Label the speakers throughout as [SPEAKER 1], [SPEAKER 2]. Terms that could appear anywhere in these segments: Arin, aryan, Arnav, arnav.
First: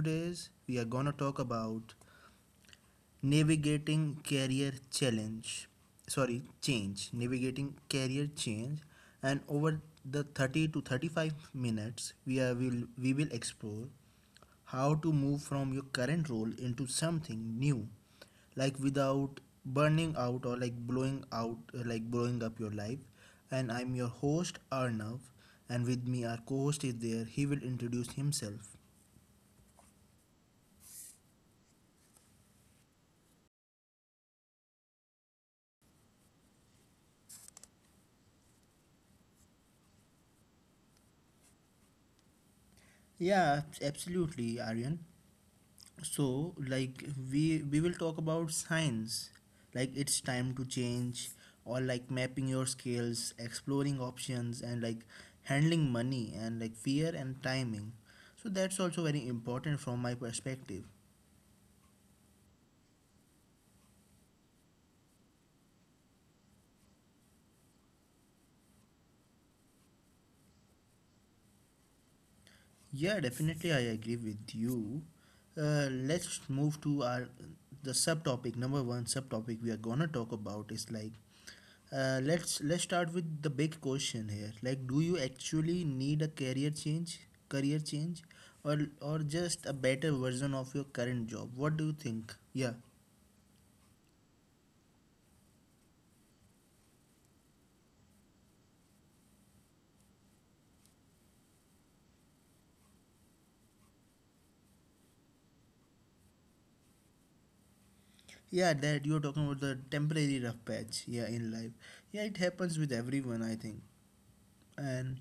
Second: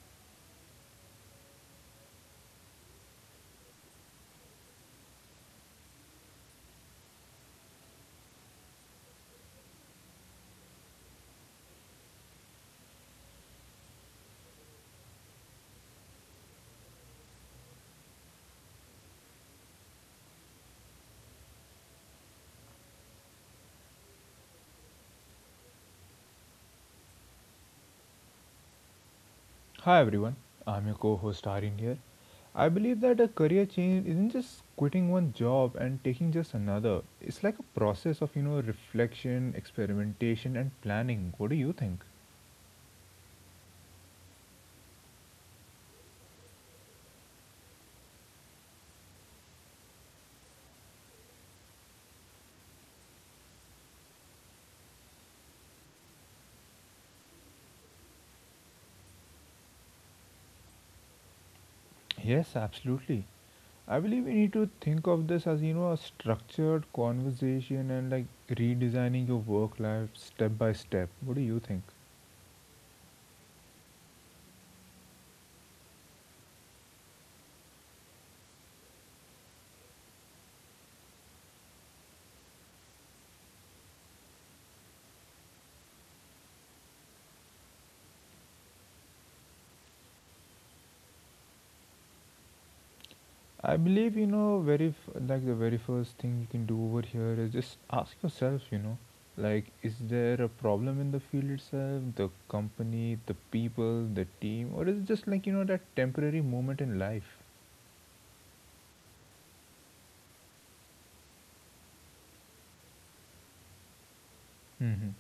[SPEAKER 1] today's we are going to talk about navigating career challenge. Sorry, change, navigating career change and over the 30 to 35 minutes we will explore how to move from your current role into something new like without burning out or like blowing out like blowing up your life. And I'm your host Arnav, and with me our co-host is there, he will introduce himself.
[SPEAKER 2] Hi everyone, I'm your co host Arin here. I believe that a career change isn't just quitting one job and taking just another. It's like a process of, you know, reflection, experimentation, and planning. What do you think?
[SPEAKER 1] Yeah, absolutely, Aryan. So like we will talk about signs like it's time to change, or like mapping your skills, exploring options, and like handling money and like fear and timing. So that's also very important from my perspective.
[SPEAKER 2] Yes, absolutely. I believe we need to think of this as, you know, a structured conversation and like redesigning your work life step by step. What do you think?
[SPEAKER 1] Yeah, definitely, I agree with you. Let's move to our the subtopic number one. Subtopic we are gonna talk about is like let's start with the big question here. Like, do you actually need a career change, career change, or just a better version of your current job? What do you think? Yeah,
[SPEAKER 2] I believe you know like the very first thing you can do over here is just ask yourself, you know, like is there a problem in the field itself, the company, the people, the team, or is it just like you know that temporary moment in life?
[SPEAKER 1] yeah, that you're talking about the temporary rough patch. Yeah, in life, yeah, it happens with everyone, I think,
[SPEAKER 2] Hmm.
[SPEAKER 1] and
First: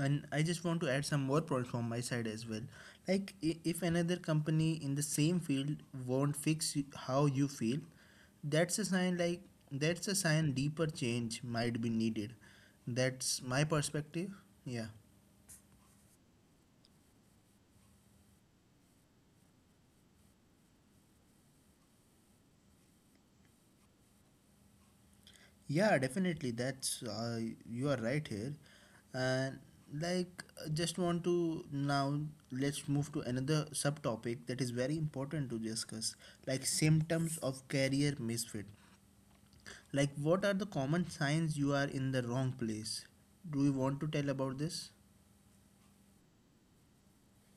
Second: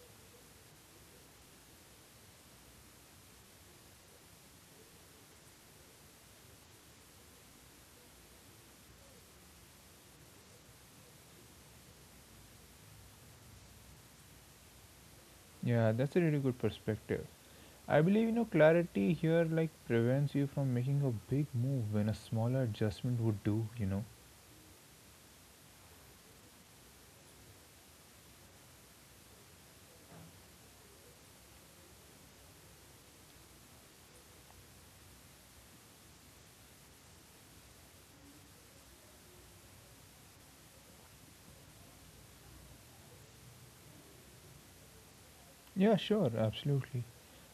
[SPEAKER 1] I just want to add some more points from my side as well. Like if another company in the same field won't fix how you feel, that's a sign, like that's a sign deeper change might be needed. That's my perspective, yeah.
[SPEAKER 2] Yeah, that's a really good perspective. I believe you know clarity here like prevents you from making a big move when a smaller adjustment would do, you know.
[SPEAKER 1] Yeah, definitely, that's you are right here. And like just want to now let's move to another subtopic that is very important to discuss, like symptoms of career misfit. Like, what are the common signs you are in the wrong place? Do you want to tell about this?
[SPEAKER 2] Yeah, sure, absolutely.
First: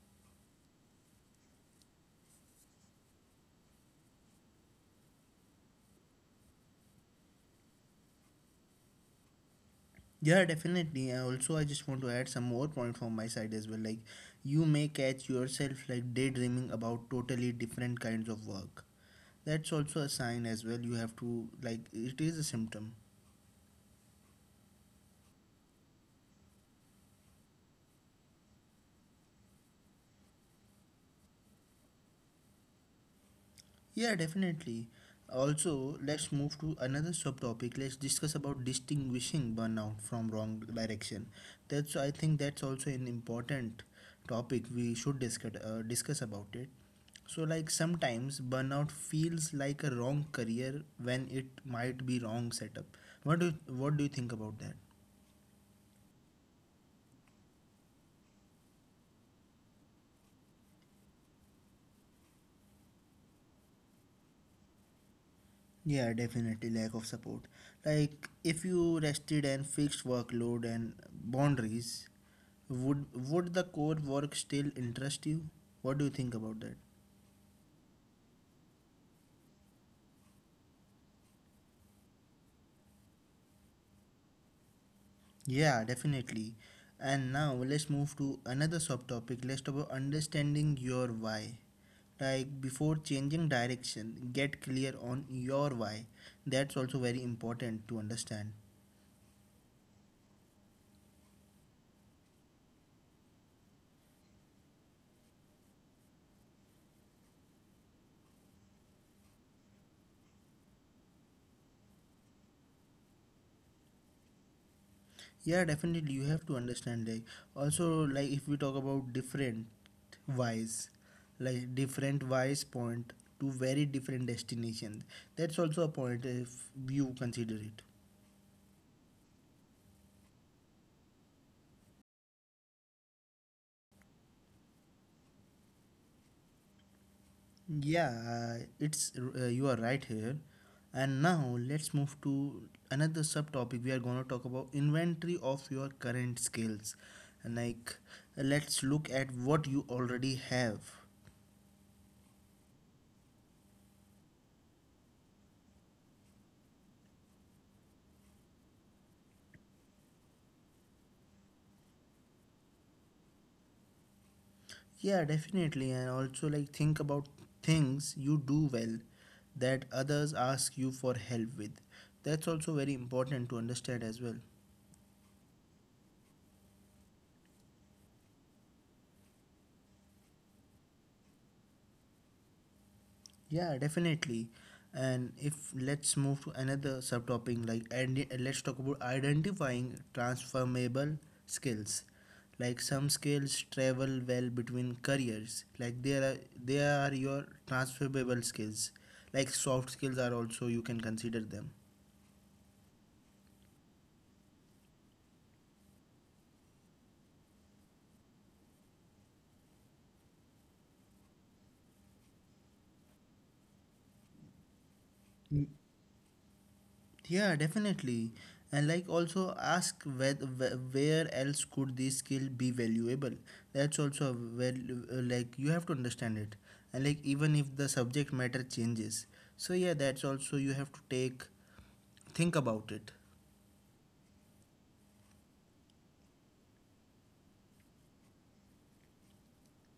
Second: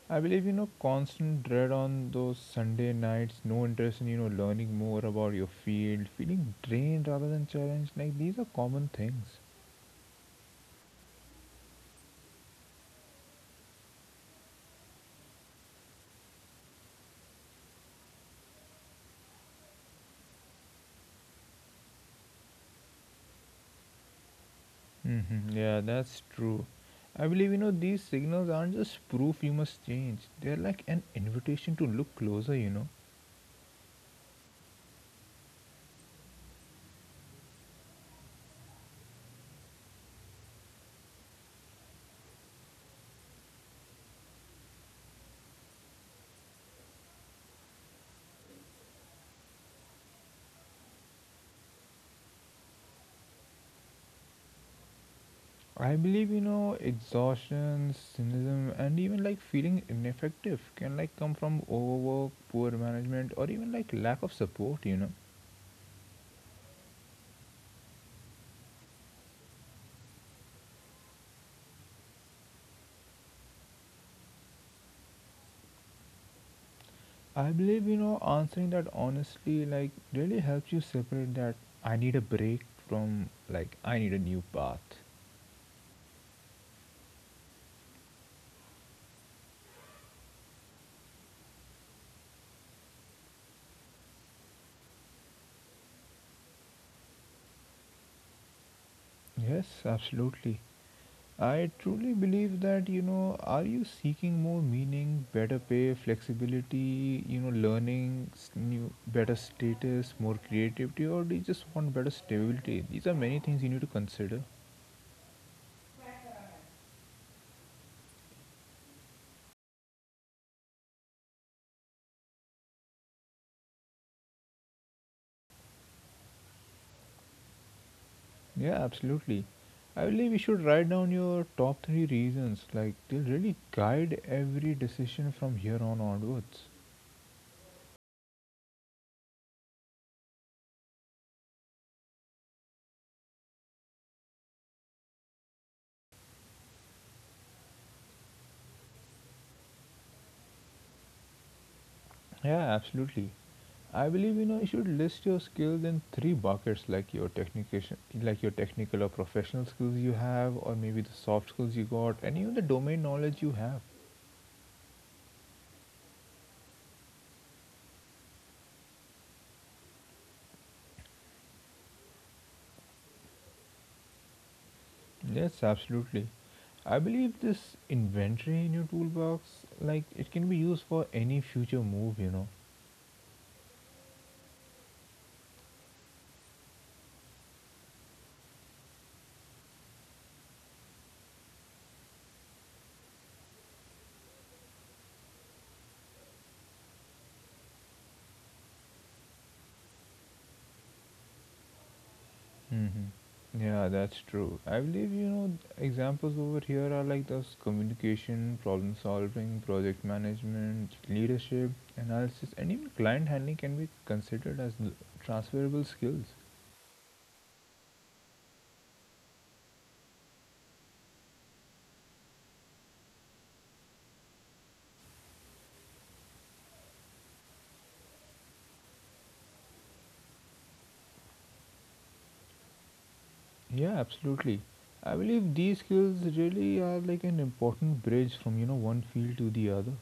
[SPEAKER 2] I believe you know constant dread on those Sunday nights, no interest in you know learning more about your field, feeling drained rather than challenged. Like these are common things.
[SPEAKER 1] Yeah, definitely. And also, I just want to add some more point from my side as well. Like, you may catch yourself like daydreaming about totally different kinds of work. That's also a sign as well. You have to like it is a symptom.
[SPEAKER 2] Hmm. Yeah, that's true. I believe you know these signals aren't just proof you must change. They're like an invitation to look closer. You know.
[SPEAKER 1] Yeah, definitely. Also, let's move to another subtopic. Let's discuss about distinguishing burnout from wrong direction. That's I think that's also an important topic we should discuss discuss about it. So like sometimes burnout feels like a wrong career when it might be wrong setup. What do you think about that?
[SPEAKER 2] I believe you know exhaustion, cynicism, and even like feeling ineffective can like come from overwork, poor management, or even like lack of support. You know.
[SPEAKER 1] Yeah, definitely lack of support. Like if you rested and fixed workload and boundaries, would the core work still interest you? What do you think about that?
[SPEAKER 2] I believe, you know, answering that honestly, like, really helps you separate that I need a break from, like, I need a new path.
[SPEAKER 1] Yeah, definitely. And now let's move to another subtopic. Let's talk about understanding your why. Like before changing direction, get clear on your why. That's also very important to understand.
[SPEAKER 2] Yes, absolutely. I truly believe that, you know, are you seeking more meaning, better pay, flexibility, you know, learning, new, better status, more creativity, or do you just want better stability? These are many things you need to consider.
[SPEAKER 1] Yeah, definitely. You have to understand. Like, also, like if we talk about different wise, like different wise point to very different destinations, that's also a point if you consider it.
[SPEAKER 2] Yeah, absolutely. I believe you should write down your top three reasons. Like, they'll really guide every decision from here on onwards.
[SPEAKER 1] Yeah, it's you are right here. And now let's move to another subtopic. We are going to talk about inventory of your current skills. And like, let's look at what you already have.
[SPEAKER 2] Yeah, absolutely. I believe you know you should list your skills in three buckets, like your technical, or professional skills you have, or maybe the soft skills you got, and even the domain knowledge you have.
[SPEAKER 1] Yeah, definitely. And also, like, think about things you do well that others ask you for help with. That's also very important to understand as well.
[SPEAKER 2] Yes, absolutely. I believe this inventory in your toolbox, like it can be used for any future move, you know.
[SPEAKER 1] Yeah, definitely. And if let's move to another subtopic, like, and let's talk about identifying transformable skills. Like some skills travel well between careers. Like there are they are your transferable skills. Like soft skills are also you can consider them.
[SPEAKER 2] Hmm. Yeah, that's true. I believe, you know, examples over here are like those communication, problem solving, project management, leadership, analysis, and even client handling can be considered as transferable skills.
[SPEAKER 1] Yeah, definitely. And like also ask where else could this skill be valuable? That's also a like you have to understand it. And like even if the subject matter changes. So yeah, that's also you have to take think about it.
[SPEAKER 2] Yeah, absolutely. I believe these skills really are like an important bridge from, you know, one field to the other.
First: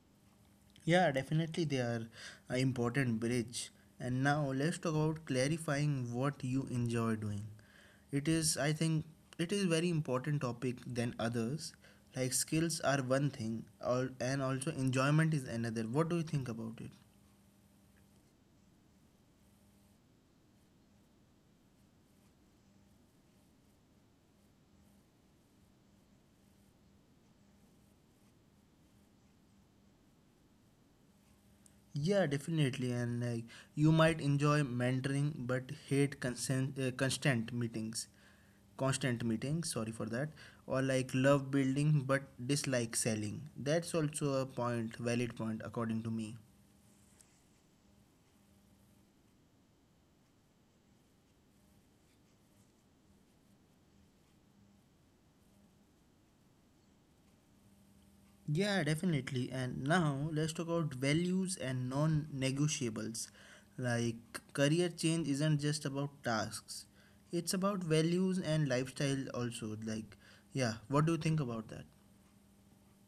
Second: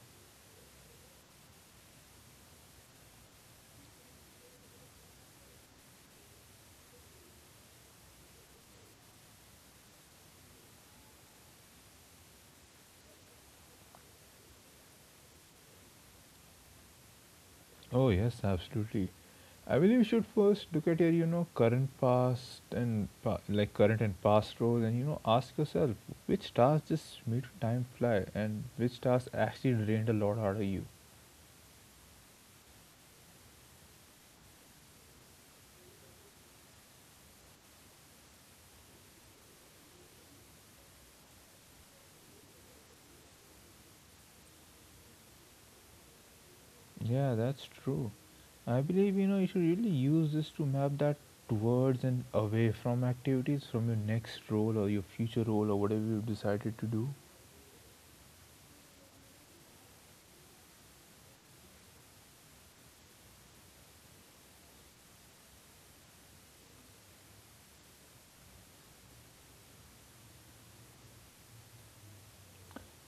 [SPEAKER 1] Yeah, definitely they are an important bridge. And now let's talk about clarifying what you enjoy doing. It is, I think, it is very important topic than others. Like skills are one thing, and also enjoyment is another. What do you think about it?
[SPEAKER 2] Oh, yes, absolutely. I believe you should first look at your, you know, current past and like current and past roles and, you know, ask yourself which tasks just made time fly and which tasks actually drained a lot out of you.
[SPEAKER 1] Yeah, definitely. And like you might enjoy mentoring but hate constant meetings. Constant meetings sorry for that, or like love building but dislike selling. That's also a point, valid point according to me.
[SPEAKER 2] Yeah, that's true. I believe, you know, you should really use this to map that towards and away from activities from your next role or your future role or whatever you've decided to do.
[SPEAKER 1] Yeah, definitely. And now let's talk about values and non-negotiables. Like career change isn't just about tasks, it's about values and lifestyle also. Like, yeah, what do you think about that?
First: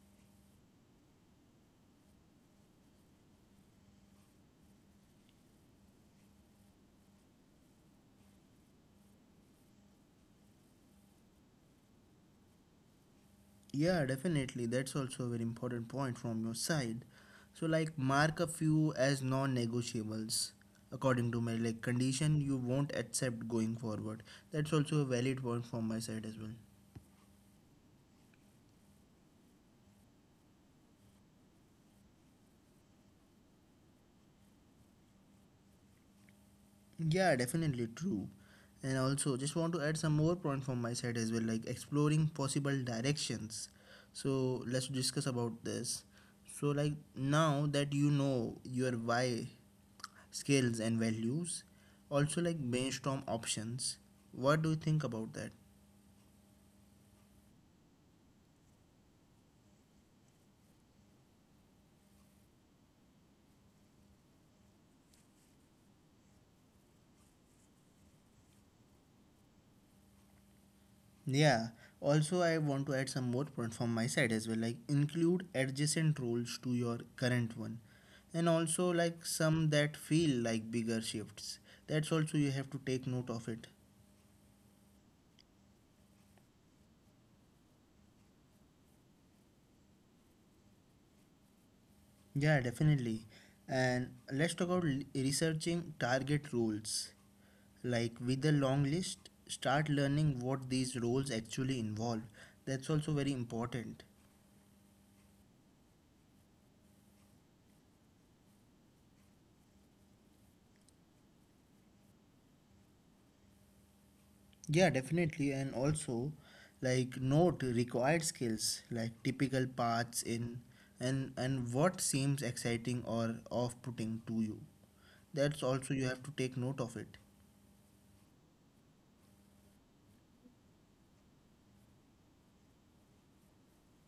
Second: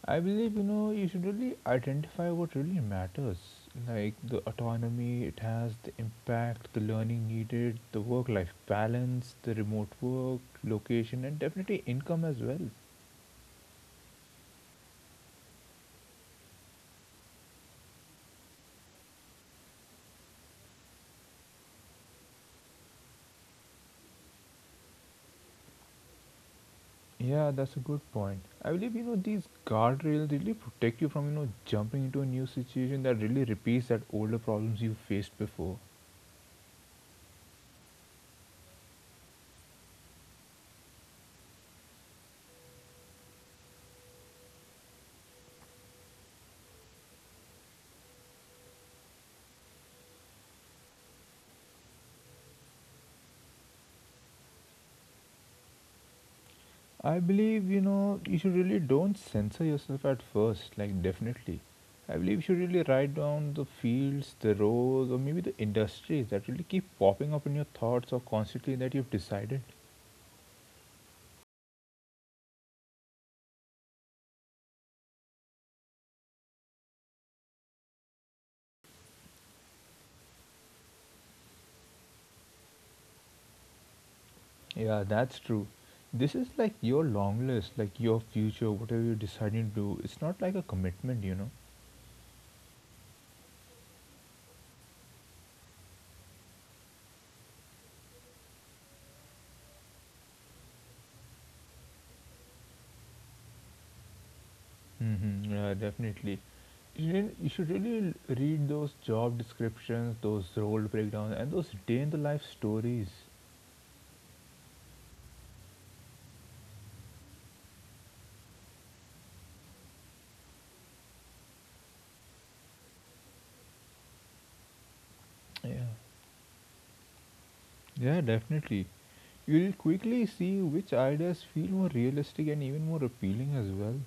[SPEAKER 2] I believe you know you should really identify what really matters, like the autonomy it has, the impact, the learning needed, the work-life balance, the remote work, location, and definitely income as well.
[SPEAKER 1] Yeah, definitely. That's also a very important point from your side. So, like, mark a few as non-negotiables, according to my like condition you won't accept going forward. That's also a valid point from my side as well.
[SPEAKER 2] Yeah, that's a good point. I believe you know these guardrails really protect you from you know jumping into a new situation that really repeats that older problems you faced before.
[SPEAKER 1] Yeah, definitely true. And also, just want to add some more point from my side as well, like exploring possible directions. So let's discuss about this. So like now that you know your why, skills and values, also like brainstorm options. What do you think about that?
[SPEAKER 2] I believe, you know, you should really don't censor yourself at first, like, definitely. I believe you should really write down the fields, the roles, or maybe the industries that really keep popping up in your thoughts or constantly that you've decided.
[SPEAKER 1] Yeah, also I want to add some more point from my side as well. Like include adjacent roles to your current one, and also like some that feel like bigger shifts. That's also you have to take note of it.
[SPEAKER 2] Yeah, that's true. This is like your long list, like your future, whatever you're deciding to do. It's not like a commitment, you know.
[SPEAKER 1] Yeah, definitely. And let's talk about researching target roles. Like with the long list, start learning what these roles actually involve. That's also very important.
[SPEAKER 2] Mm-hmm, yeah, definitely. You, didn't, you should really read those job descriptions, those role breakdowns, and those day in the life stories.
[SPEAKER 1] Yeah, definitely. And also, like note required skills, like typical paths in, and what seems exciting or off-putting to you. That's
[SPEAKER 2] Yeah.
[SPEAKER 1] also you have to take note of it.
[SPEAKER 2] Yeah, definitely. You'll quickly see which ideas feel more realistic and even more appealing as well.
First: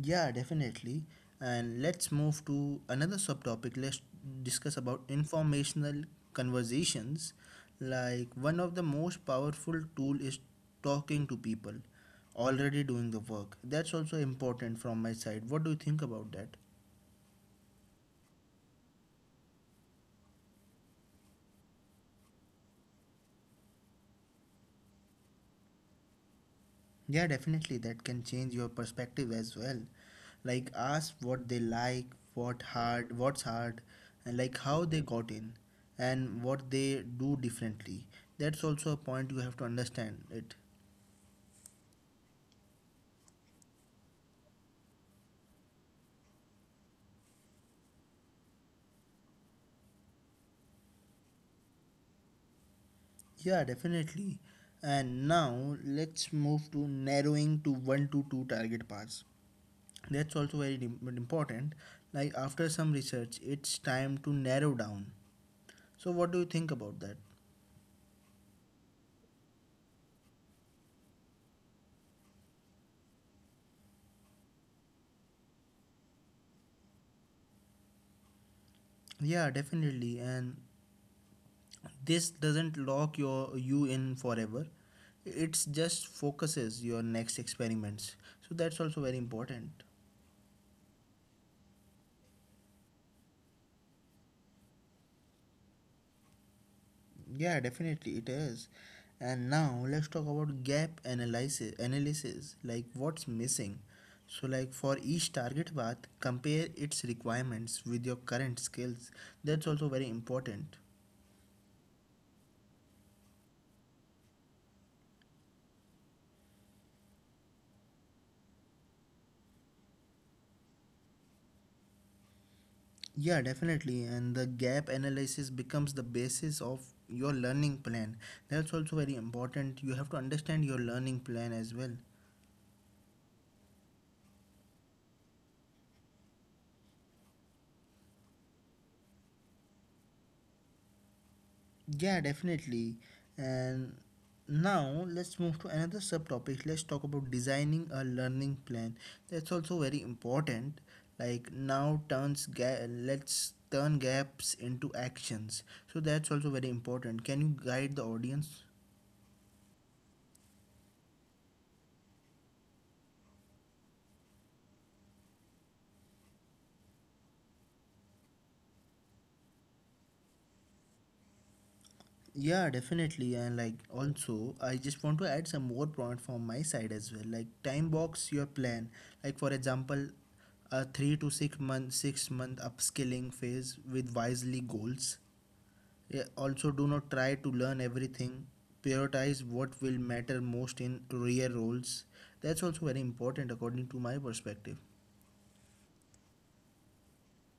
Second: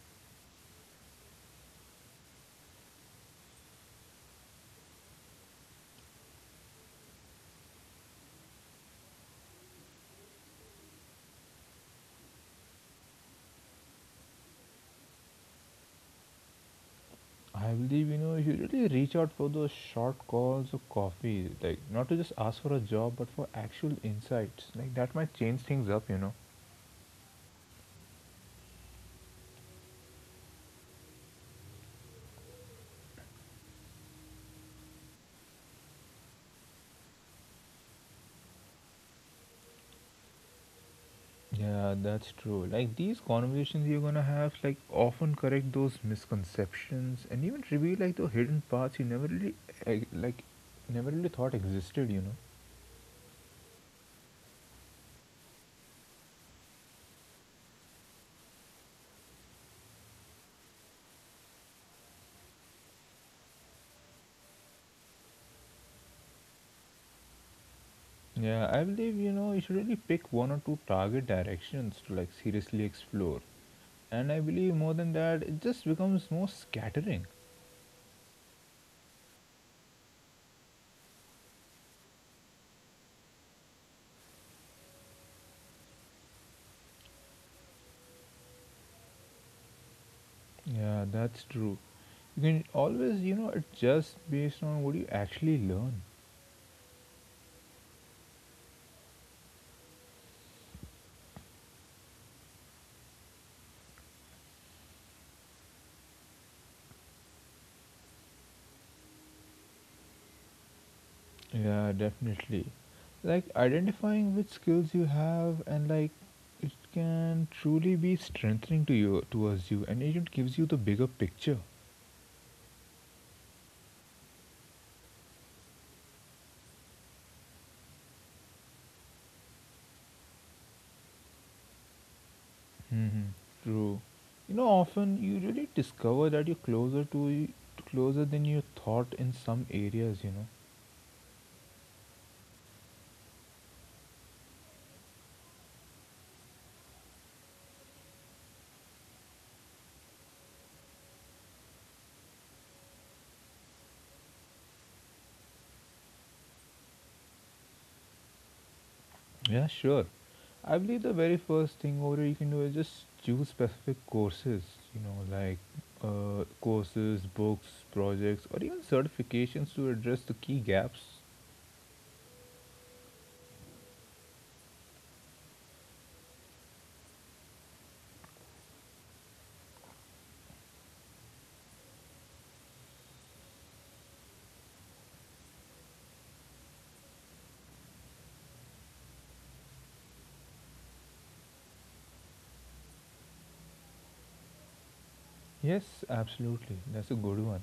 [SPEAKER 1] Yeah, definitely. And let's move to another subtopic. Let's discuss about informational conversations. Like one of the most powerful tool is talking to people already doing the work. That's also important from my side. What do you think about that?
[SPEAKER 2] I believe, you know, you really reach out for those short calls or coffee, like not to just ask for a job, but for actual insights. Like that might change things up, you know.
[SPEAKER 1] Yeah, definitely. That can change your perspective as well. Like, ask what they like, what's hard, and like how they got in, and what they do differently. That's also a point you have to understand it.
[SPEAKER 2] Yeah, that's true. Like these conversations you're gonna have, like often correct those misconceptions and even reveal like the hidden parts you never really, eh, like, never really thought existed, you know.
[SPEAKER 1] Yeah, definitely. And now let's move to narrowing to one to two target paths. That's also very important. Like after some research, it's time to narrow down. So what do you think about that?
[SPEAKER 2] Yeah, I believe you know you should really pick one or two target directions to like seriously explore. And I believe more than that, it just becomes more scattering.
[SPEAKER 1] Yeah, definitely. And this doesn't lock you in forever, it's just focuses your next experiments. So that's also very important.
[SPEAKER 2] Yeah, that's true. You can always, you know, adjust based on what you actually learn.
[SPEAKER 1] Yeah, definitely it is. And now let's talk about gap analysis, like what's missing. So like for each target path compare its requirements with your current skills. That's also very important.
[SPEAKER 2] Yeah, definitely. Like identifying which skills you have and like it can truly be strengthening to you towards you and it gives you the bigger picture.
[SPEAKER 1] Yeah, definitely. And the gap analysis becomes the basis of your learning plan. That's also very important. You have to understand your learning plan as well.
[SPEAKER 2] Hmm. True. You know, often you really discover that you're closer than you thought in some areas. You know.
[SPEAKER 1] Yeah, definitely. And now let's move to another subtopic. Let's talk about designing a learning plan. That's also very important. Like now let's turn gaps into actions. So that's also very important. Can you guide the audience?
[SPEAKER 2] Yeah, sure. I believe the very first thing over you can do is just choose specific courses. You know, like courses, books, projects, or even certifications to address the key gaps.
[SPEAKER 1] Yeah, definitely. And like also, I just want to add some more point from my side as well. Like time box your plan. Like for example, a 3 to 6 month upskilling phase with wisely goals. Yeah, also, do not try to learn everything. Prioritize what will matter most in career roles. That's also very important according to my perspective.
[SPEAKER 2] Yes, absolutely. That's a good one.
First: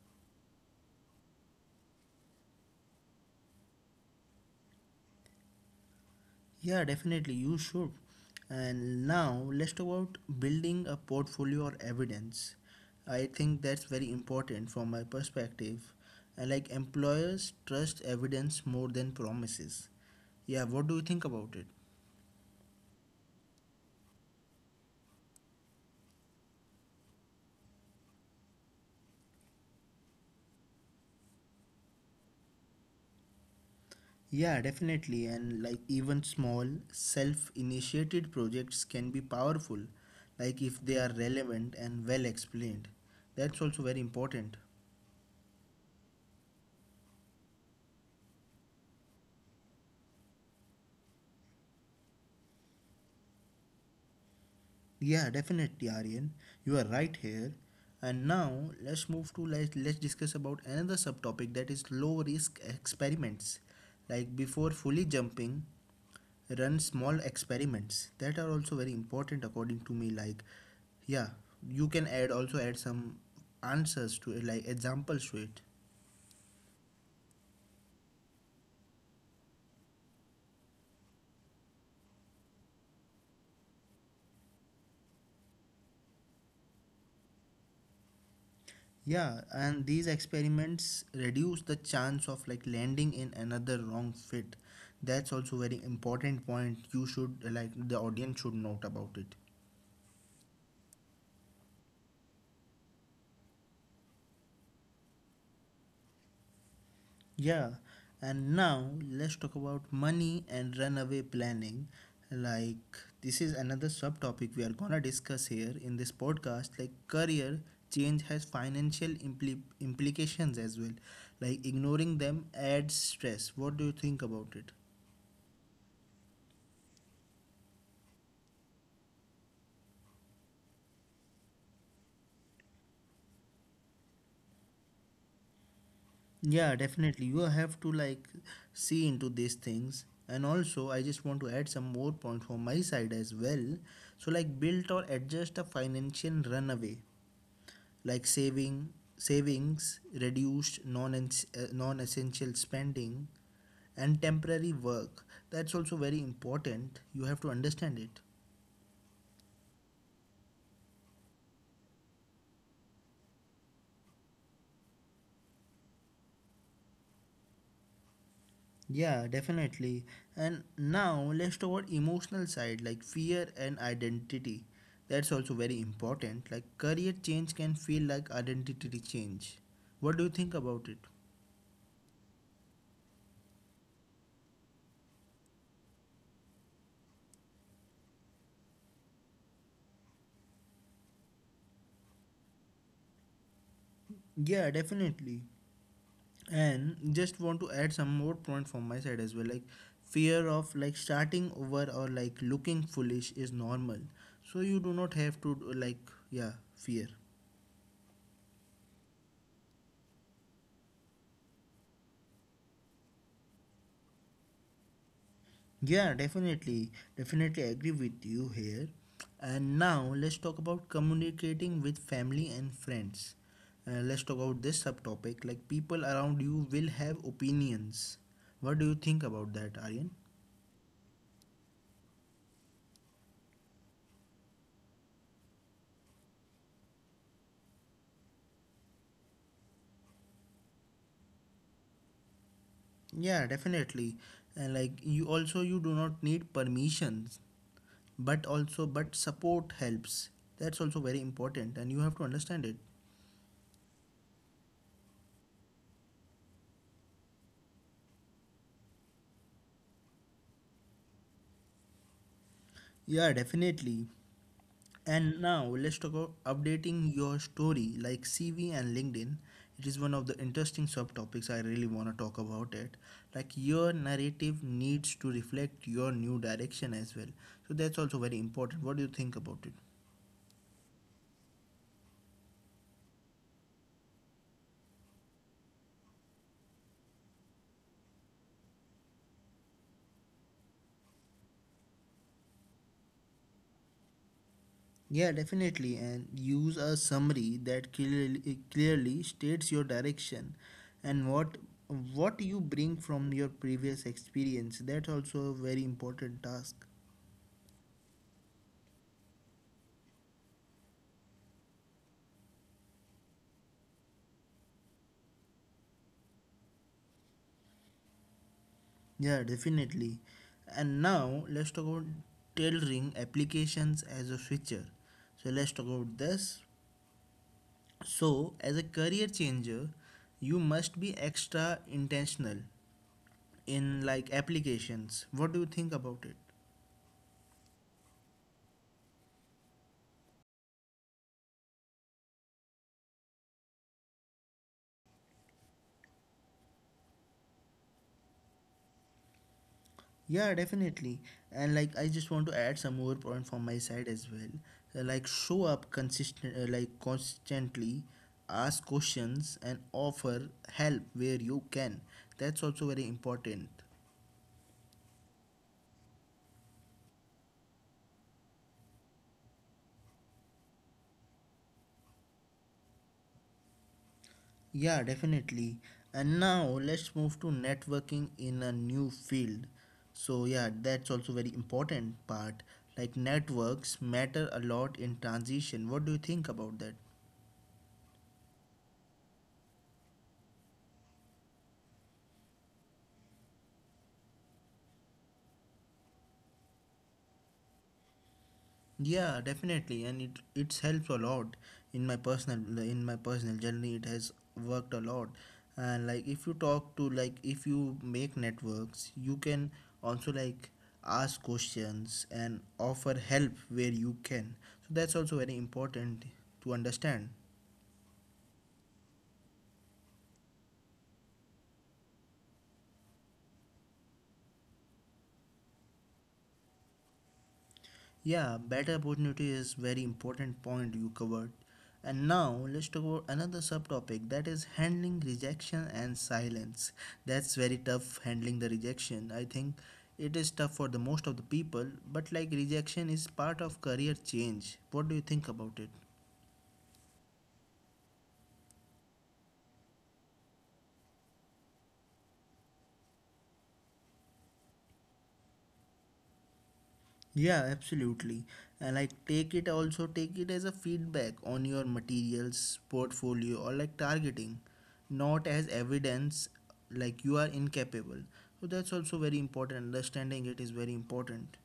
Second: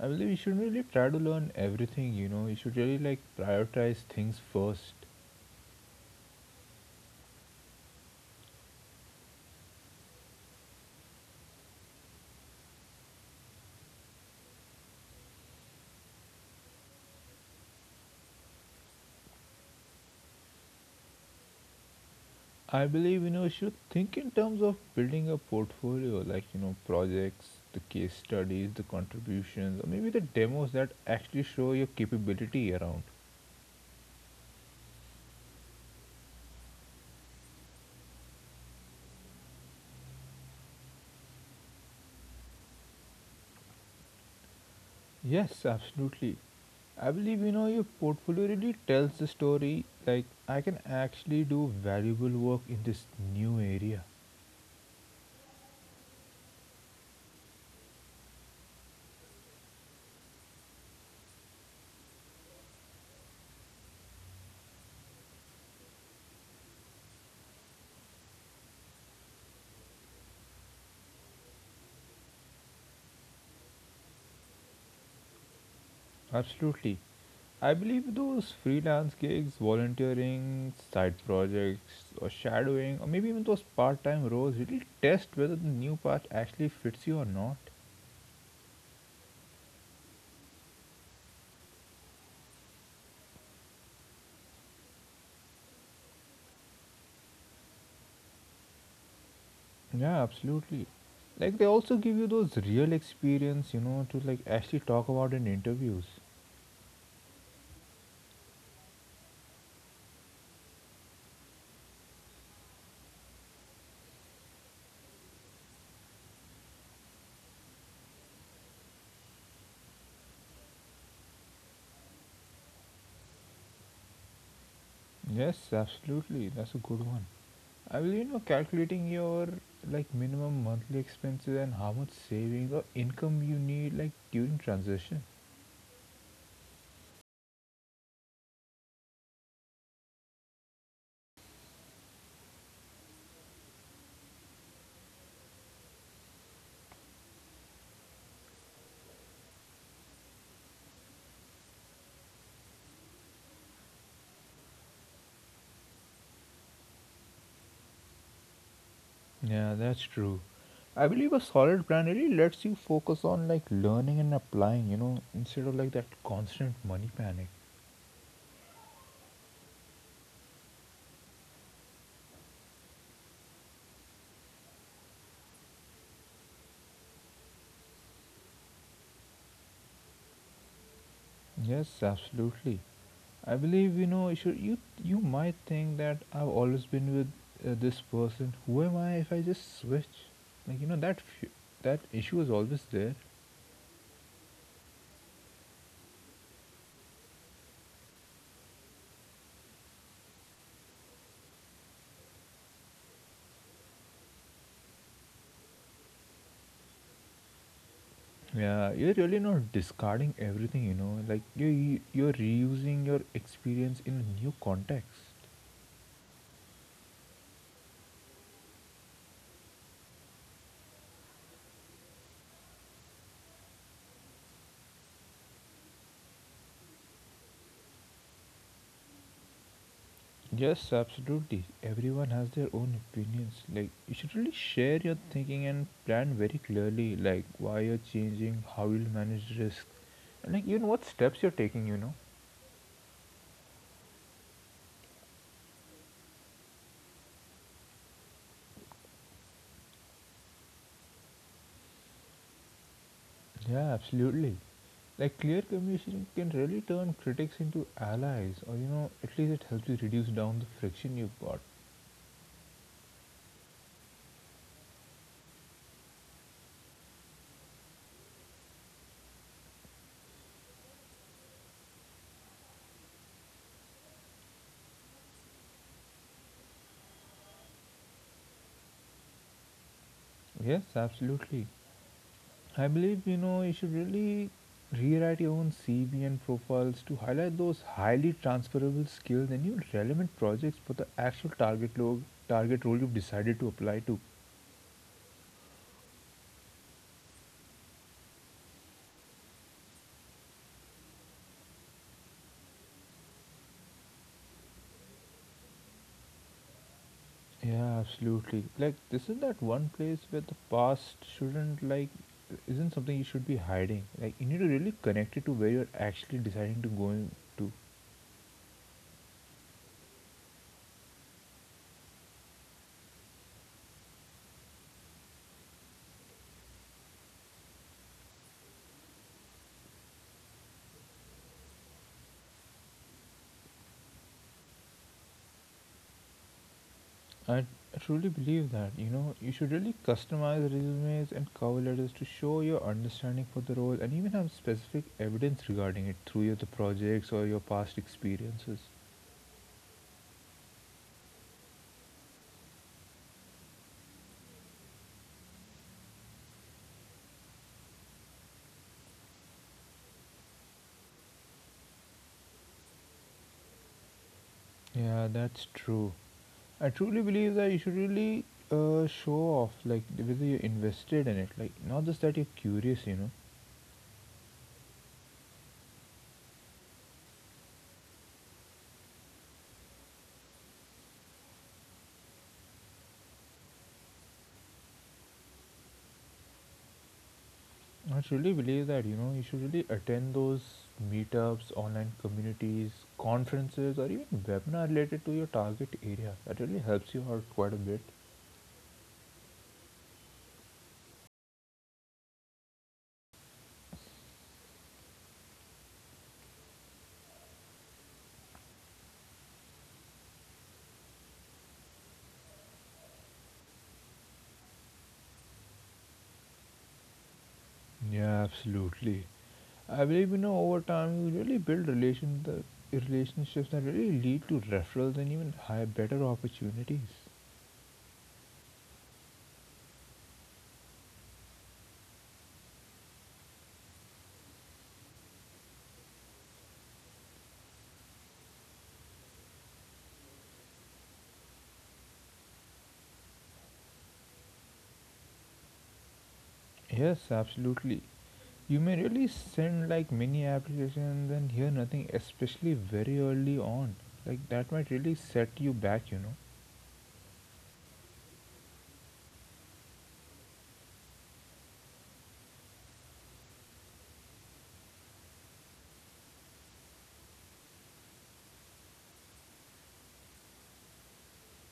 [SPEAKER 2] I believe you shouldn't really try to learn everything. You know, you should really like prioritize things first.
[SPEAKER 1] Yeah, definitely, you should. And now let's talk about building a portfolio or evidence. I think that's very important from my perspective. And like employers trust evidence more than promises. Yeah, what do you think about it?
[SPEAKER 2] I believe you know you should think in terms of building a portfolio, like you know projects, the case studies, the contributions, or maybe the demos that actually show your capability around.
[SPEAKER 1] Yeah, definitely. And like even small self initiated projects can be powerful, like if they are relevant and well explained. That's also very important.
[SPEAKER 2] Yes, absolutely. I believe you know your portfolio really tells the story. Like I can actually do valuable work in this new area.
[SPEAKER 1] Yeah, definitely, Aryan. You are right here. And now let's move to like let's discuss about another subtopic that is low risk experiments. Like before fully jumping, run small experiments that are also very important according to me. Like, yeah, you can add also add some answers to it, like examples to it.
[SPEAKER 2] Absolutely. I believe those freelance gigs, volunteering, side projects, or shadowing, or maybe even those part time roles really test whether the new path actually fits you or not.
[SPEAKER 1] Yeah, and these experiments reduce the chance of like landing in another wrong fit. That's also very important point you should like the audience should note about it.
[SPEAKER 2] Yeah, absolutely. Like, they also give you those real experience, you know, to like actually talk about in interviews.
[SPEAKER 1] Yeah. And now let's talk about money and runaway planning. Like this is another subtopic we are gonna discuss here in this podcast. Like career change has financial implications as well. Like ignoring them adds stress. What do you think about it?
[SPEAKER 2] Yes, absolutely. That's a good one. I will, you know, calculating your like minimum monthly expenses and how much savings or income you need like during transition.
[SPEAKER 1] Yeah, definitely. You have to like see into these things. And also, I just want to add some more points from my side as well. So, like build or adjust a financial runaway, like savings, reduced non essential spending, and temporary work. That's also very important. You have to understand it.
[SPEAKER 2] Yeah, that's true. I believe a solid brand really lets you focus on like learning and applying, you know, instead of like that constant money panic.
[SPEAKER 1] Yeah, definitely. And now let's talk about emotional side like fear and identity. That's also very important. Like career change can feel like identity change. What do you think about it?
[SPEAKER 2] Yes, absolutely. I believe you know you should, you might think that I've always been with this person. Who am I if I just switch? Like you know that that issue is always there.
[SPEAKER 1] Yeah, definitely. And just want to add some more point from my side as well. Like fear of starting over or like looking foolish is normal. So you do not have to do, like yeah, fear.
[SPEAKER 2] Yeah, you're really not discarding everything, you know. Like you're reusing your experience in a new context.
[SPEAKER 1] Yeah, definitely. Definitely agree with you here. And now let's talk about communicating with family and friends. Let's talk about this subtopic like people around you will have opinions. What do you think about that, Aryan?
[SPEAKER 2] Yes, absolutely. Everyone has their own opinions. Like, you should really share your thinking and plan very clearly, like, why you're changing, how you'll manage risk, and, like, even what steps you're taking, you know?
[SPEAKER 1] Yeah, definitely. And like you also you do not need permissions, but also but support helps. That's also very important and you have to understand it.
[SPEAKER 2] Yeah, absolutely. Like, clear communication can really turn critics into allies, or, you know, at least it helps you reduce down the friction you've got.
[SPEAKER 1] Yeah, definitely. And now let's talk about updating your story like CV and LinkedIn. It is one of the interesting subtopics I really want to talk about it. Like your narrative needs to reflect your new direction as well. So that's also very important. What do you think about it?
[SPEAKER 2] Yes, absolutely. I believe you know you should really rewrite your own CV and profiles to highlight those highly transferable skills and your relevant projects for the actual target role you've decided to apply to.
[SPEAKER 1] Yeah, definitely. And use a summary that clearly states your direction and what you bring from your previous experience. That's also a very important task.
[SPEAKER 2] Yeah, absolutely. Like this is that one place where the past shouldn't like isn't something you should be hiding. Like you need to really connect it to where you're actually deciding to go to.
[SPEAKER 1] Yeah, definitely. And now let's talk about tailoring applications as a switcher. So let's talk about this. So as a career changer, you must be extra intentional in like applications. What do you think about it?
[SPEAKER 2] I I truly believe that you know you should really customize resumes and cover letters to show your understanding for the role and even have specific evidence regarding it through your the projects or your past experiences.
[SPEAKER 1] Yeah, definitely. And like I just want to add some more point from my side as well. Like show up consistent like constantly, ask questions and offer help where you can. That's also very important.
[SPEAKER 2] Yeah, that's true. I truly believe that you should really show off like whether you're invested in it, like not just that you're curious, you know.
[SPEAKER 1] Yeah, definitely. And now let's move to networking in a new field. So, yeah, that's also very important part. Like networks matter a lot in transition. What do you think about that?
[SPEAKER 2] I truly believe that you know you should really attend those meetups, online communities, conferences, or even webinar related to your target area. That really helps you out quite a bit.
[SPEAKER 1] Yeah, definitely, and it's helps a lot in my personal journey. It has worked a lot, and like if you make networks, you can also like ask questions and offer help where you can. So that's also very important to understand.
[SPEAKER 2] Yeah, absolutely. I believe you know over time you really build relations, the relationships that really lead to referrals and even higher better opportunities.
[SPEAKER 1] Yeah, better opportunity is very important point you covered. And now let's talk about another subtopic that is handling rejection and silence. That's very tough handling the rejection. I think it is tough for the most of the people, but like rejection is part of career change. What do you think about it?
[SPEAKER 2] Yes, absolutely. You may really send like many applications and hear nothing, especially very early on. Like that might really set you back, you know.
[SPEAKER 1] Yeah, absolutely. And take it as a feedback on your materials, portfolio or like targeting, not as evidence like you are incapable. So that's also very important. Understanding it is very important.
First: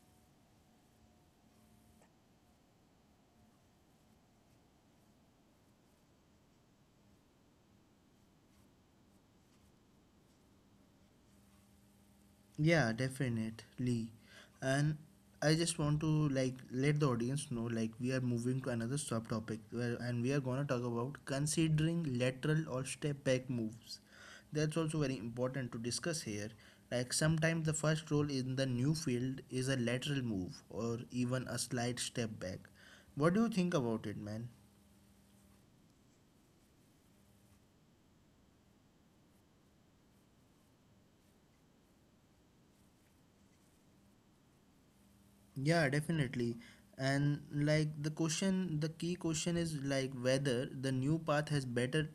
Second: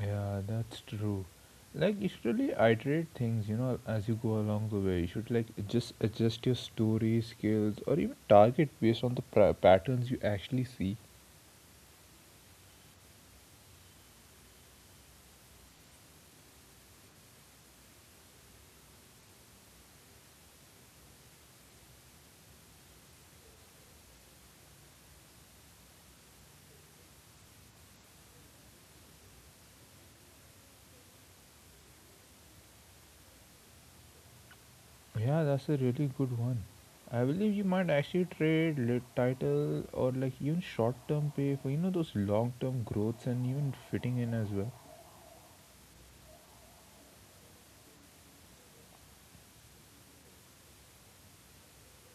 [SPEAKER 2] Yeah, that's true. Like you should really iterate things, you know, as you go along the way. You should like just adjust your story skills or even target based on the patterns you actually see.
[SPEAKER 1] Yeah, definitely. And I just want to like let the audience know like we are moving to another subtopic where and we are gonna talk about considering lateral or step back moves. That's also very important to discuss here. Like sometimes the first role in the new field is a lateral move or even a slight step back. What do you think about it, man?
[SPEAKER 2] Yeah, that's a really good one. I believe you might actually trade lit title or like even short term pay for you know those long term growths and even fitting in as well.
[SPEAKER 1] Yeah, definitely. And like the key question is like whether the new path has better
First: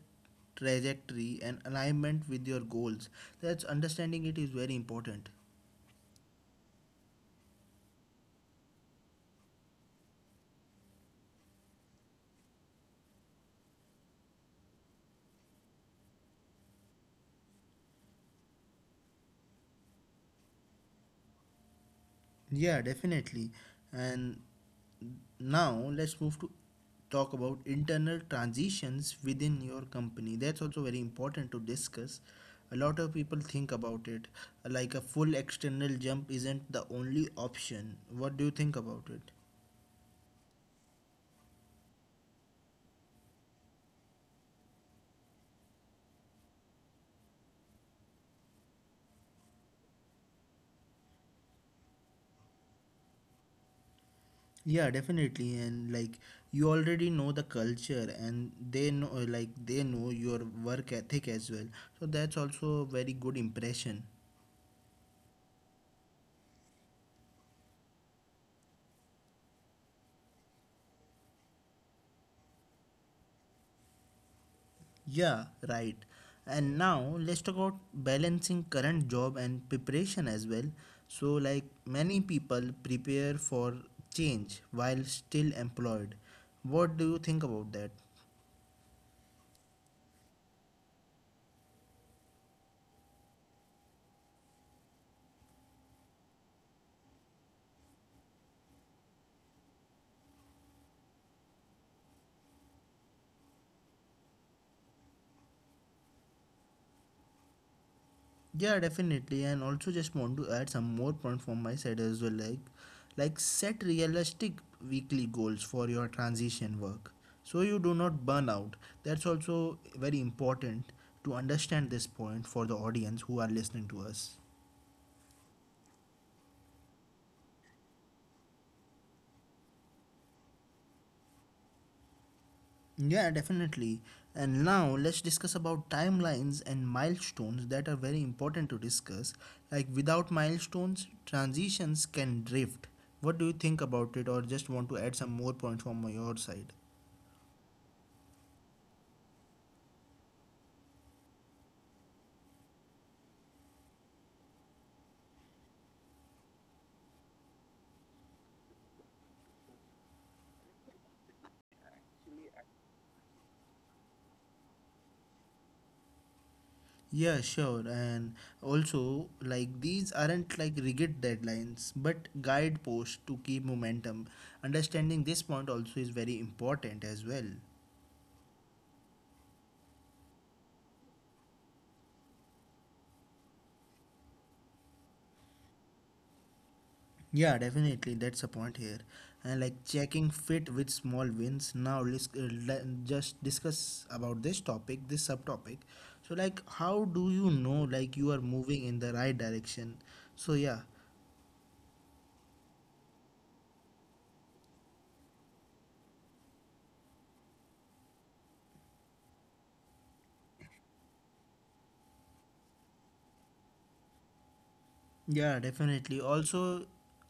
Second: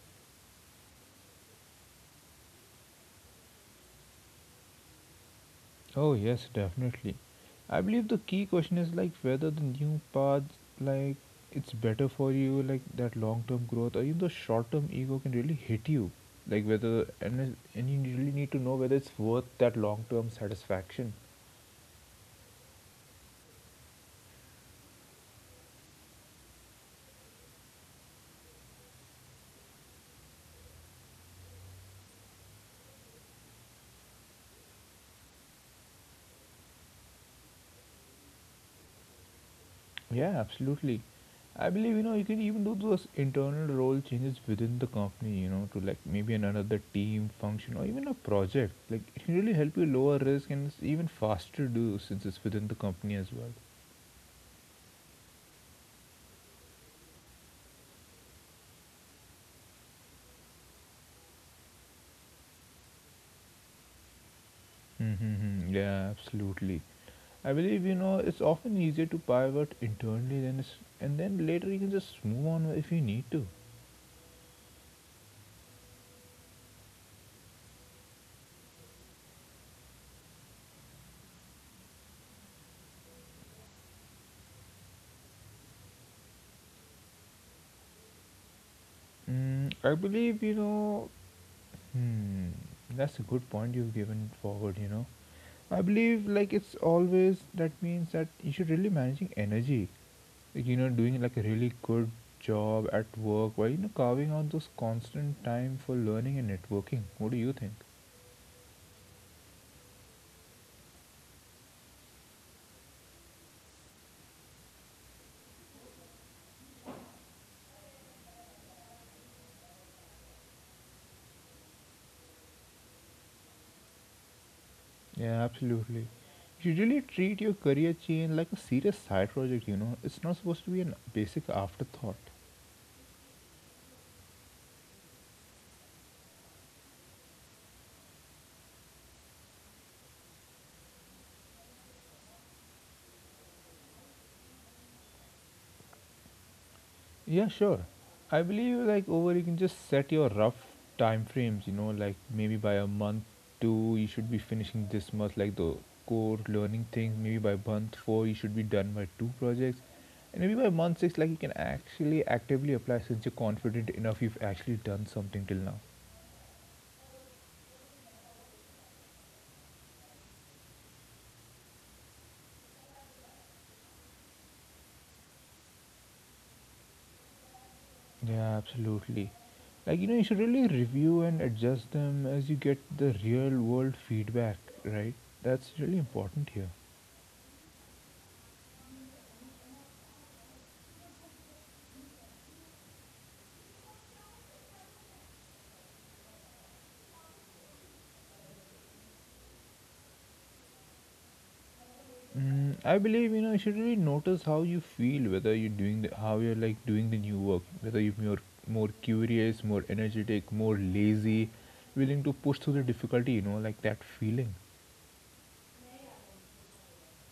[SPEAKER 1] trajectory and alignment with your goals. That's understanding it is very important.
[SPEAKER 2] Oh yes, definitely. I believe the key question is like whether the new path like it's better for you like that long term growth or even the short term ego can really hit you like whether and you really need to know whether it's worth that long term satisfaction.
[SPEAKER 1] Yeah, definitely. And now let's move to talk about internal transitions within your company. That's also very important to discuss. A lot of people think about it. Like a full external jump isn't the only option. What do you think about it?
[SPEAKER 2] Yeah, absolutely. I believe you can even do those internal role changes within the company to like maybe another team function or even a project, like it can really help you lower risk, and it's even faster to do since it's within the company as well.
[SPEAKER 1] Yeah, definitely. And like you already know the culture and they know your work ethic as well. So that's also a very good impression.
[SPEAKER 2] Mm-hmm. Yeah, absolutely. I believe it's often easier to pivot internally than it's, and then later you can just move on if you need to.
[SPEAKER 1] Yeah, right. And now let's talk about balancing current job and preparation as well. So like many people prepare for change while still employed. What do you think about that?
[SPEAKER 2] I believe you know. Hmm, That's a good point you've given forward. I believe like it's always that means that you should really managing energy. Like, doing like a really good job at work while carving out those constant time for learning and networking. What do you think?
[SPEAKER 1] Yeah, definitely. And also just want to add some more point from my side as well. Like set realistic weekly goals for your transition work. So you do not burn out. That's also very important to understand this point for the audience who are listening to us.
[SPEAKER 2] Yeah, absolutely. Usually treat your career change like a serious side project, It's not supposed to be a basic afterthought.
[SPEAKER 1] Yeah, definitely. And now let's discuss about timelines and milestones that are very important to discuss. Like without milestones, transitions can drift. What do you think about it, or just want to add some more points from your side?
[SPEAKER 2] Yeah, sure. I believe like over you can just set your rough time frames, like maybe by a month two you should be finishing this month, like the core learning things, maybe by month four you should be done by two projects. And maybe by month six, like you can actually actively apply since you're confident enough, you've actually done something till now.
[SPEAKER 1] Yeah, sure. And also, like these aren't like rigid deadlines, but guideposts to keep momentum. Understanding this point also is very important as well.
[SPEAKER 2] Yeah, absolutely. Like, you should really review and adjust them as you get the real world feedback, right? That's really important here.
[SPEAKER 1] Yeah, definitely. That's a point here. And like checking fit with small wins. Now, just discuss about this topic, this subtopic. So, like, how do you know like you are moving in the right direction? So, yeah.
[SPEAKER 2] I believe, you should really notice how you feel, whether you're doing the, how you're like doing the new work, whether you're more curious, more energetic, more lazy, willing to push through the difficulty, like that feeling.
[SPEAKER 1] Yeah, definitely. Also,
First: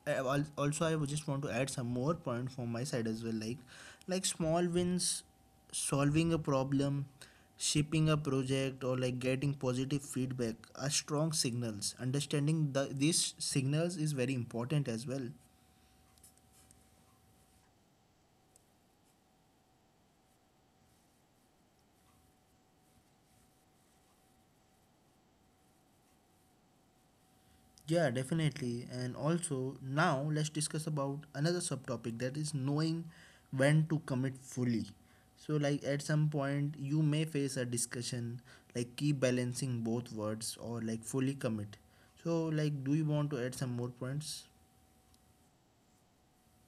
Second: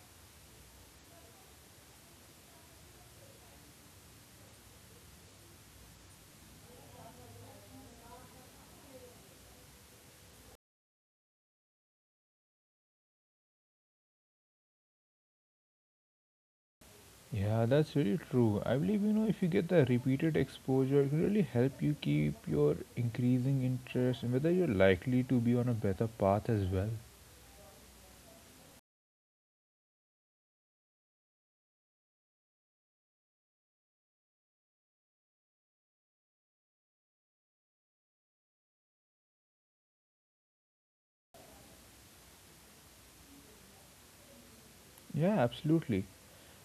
[SPEAKER 1] also I would just want to add some more point from my side as well. Like small wins, solving a problem, shipping a project, or like getting positive feedback are strong signals. Understanding these signals is very important as well.
[SPEAKER 2] Yeah, that's really true. I believe if you get the repeated exposure, it can really help you keep your increasing interest and whether you're likely to be on a better path as well.
[SPEAKER 1] Yeah, definitely. And also, now let's discuss about another subtopic that is knowing when to commit fully. So, like at some point, you may face a discussion like keep balancing both words or like fully commit. So, like, do you want to add some more points?
[SPEAKER 2] Yeah, absolutely.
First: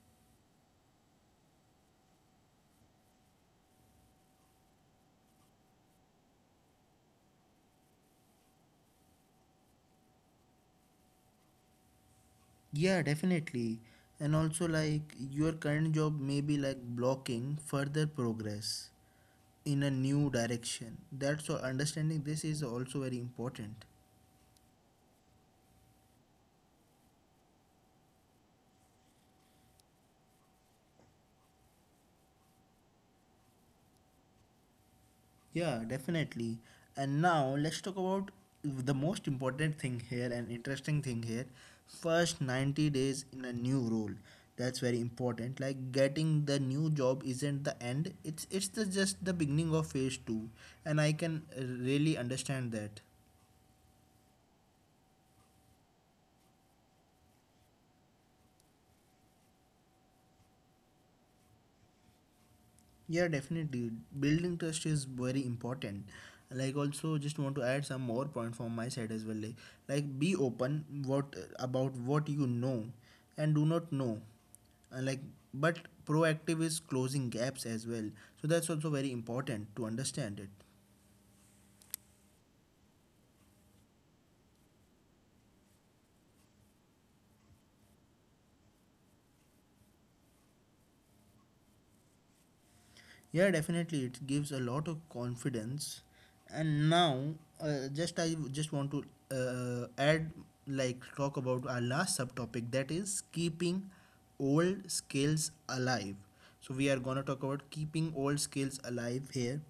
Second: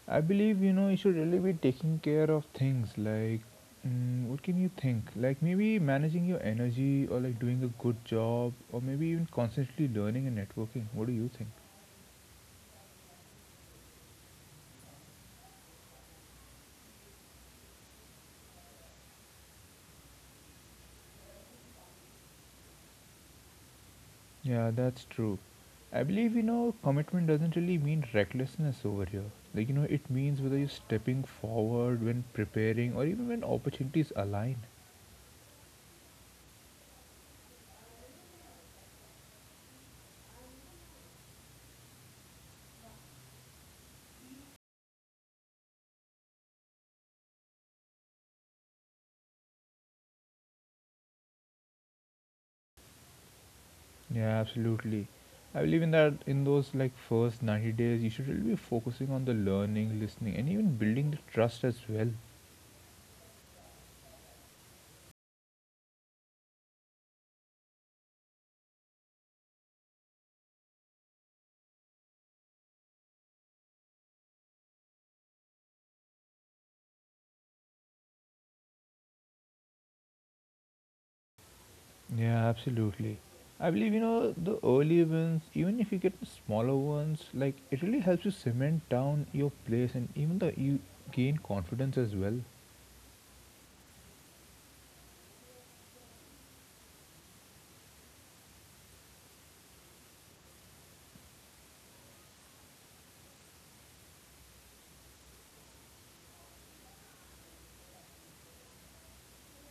[SPEAKER 2] I believe you should really be taking care of things like what can you think? Like maybe managing your energy, or like doing a good job, or maybe even constantly learning and networking. What do you think?
[SPEAKER 1] Yeah, definitely. And also, like, your current job may be like blocking further progress in a new direction. That's why understanding this is also very important.
[SPEAKER 2] Yeah, that's true. I believe, commitment doesn't really mean recklessness over here. Like, it means whether you're stepping forward when preparing or even when opportunities align.
[SPEAKER 1] Yeah, definitely. And now let's talk about the most important thing here and interesting thing here. First 90 days in a new role. That's very important. Like getting the new job isn't the end. It's just the beginning of phase 2 and I can really understand that.
[SPEAKER 2] Yeah, absolutely. I believe in that, in those like first 90 days, you should really be focusing on the learning, listening, and even building the trust as well.
[SPEAKER 1] Yeah, definitely. Building trust is very important. Like also just want to add some more point from my side as well. Like be open what about what you know and do not know. Uh, like but proactive is closing gaps as well. So that's also very important to understand it.
[SPEAKER 2] Yeah, absolutely. I believe, the early wins, even if you get the smaller ones, like it really helps you cement down your place, and even the you gain confidence as well.
[SPEAKER 1] Yeah, definitely, it gives a lot of confidence. And now, just I just want to uh, add, talk about our last subtopic that is keeping old skills alive. So we are gonna talk about keeping old skills alive here.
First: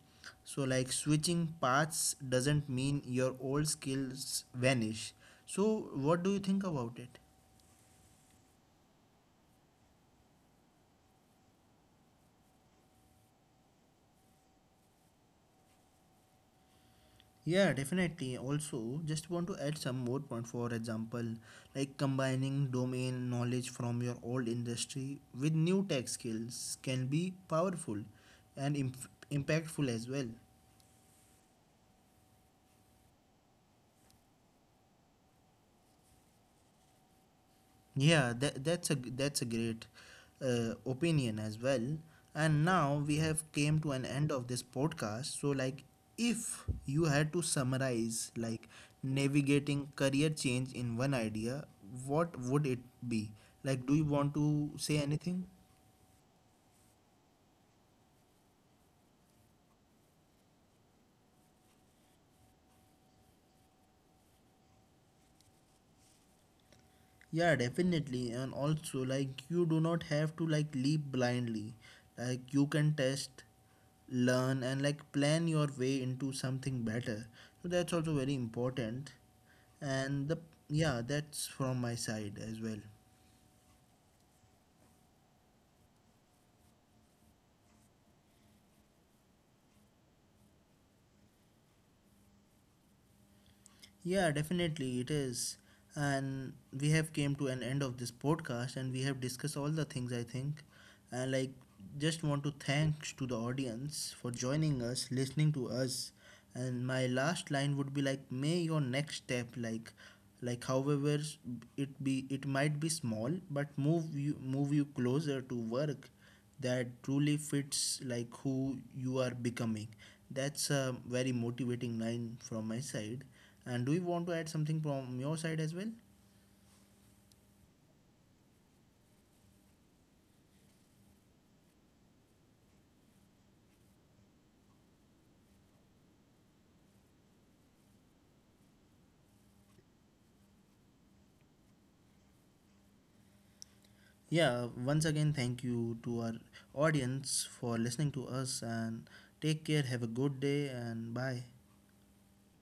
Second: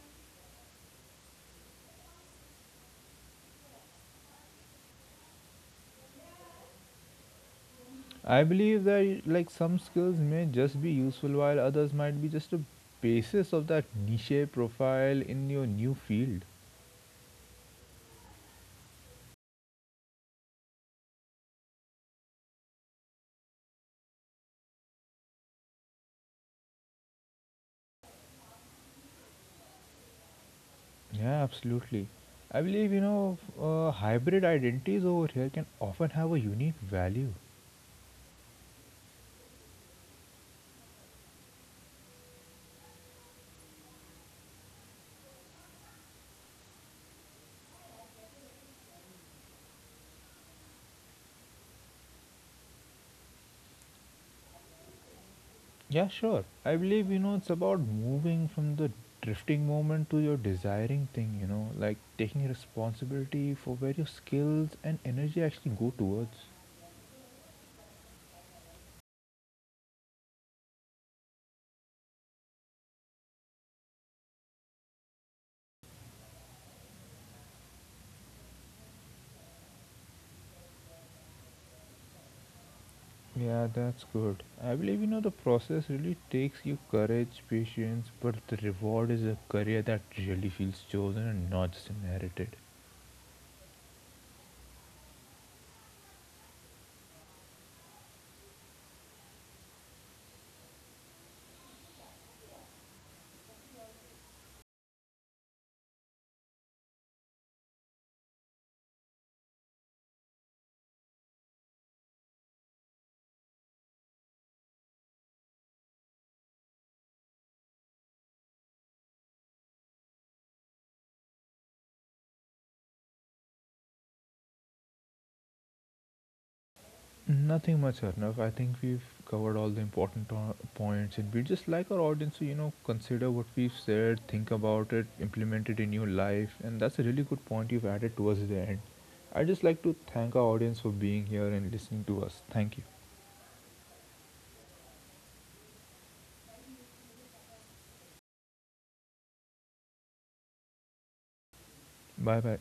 [SPEAKER 1] So like switching paths doesn't mean your old skills vanish. So what do you think about it?
[SPEAKER 2] I believe that like some skills may just be useful, while others might be just a basis of that niche profile in your new field.
[SPEAKER 1] Yeah, definitely. Also, just want to add some more point. For example, like combining domain knowledge from your old industry with new tech skills can be powerful and impactful as well.
[SPEAKER 2] Yeah, absolutely. I believe hybrid identities over here can often have a unique value.
[SPEAKER 1] Yeah, that's a great opinion as well. And now we have came to an end of this podcast. So like if you had to summarize like navigating career change in one idea, what would it be? Like do you want to say anything?
[SPEAKER 2] Yeah, sure. I believe it's about moving from the drifting moment to your desiring thing, like taking responsibility for where your skills and energy actually go towards.
[SPEAKER 1] Yeah, definitely. And also, like, you do not have to like leap blindly. Like, you can test, learn, and like plan your way into something better. So that's also very important. And the yeah, that's from my side as well.
[SPEAKER 2] Yeah, that's good. I believe the process really takes you courage, patience, but the reward is a career that really feels chosen and not just inherited.
[SPEAKER 1] Yeah, definitely it is. And we have came to an end of this podcast and we have discussed all the things I think. And like just want to thanks to the audience for joining us, listening to us. And my last line would be like may your next step like however s- it be it might be small but move you closer to work that truly fits like who you are becoming. That's a very motivating line from my side. And do you want to add something from your side as well?
[SPEAKER 2] Nothing much, Arnav. I think we've covered all the important points, and we'd just like our audience to consider what we've said, think about it, implement it in your life, and that's a really good point you've added towards the end. I'd just like to thank our audience for being here and listening to us. Thank you.
[SPEAKER 1] Yeah, once again, thank you to our audience for listening to us and take care. Have a good day and bye.
[SPEAKER 2] Bye bye.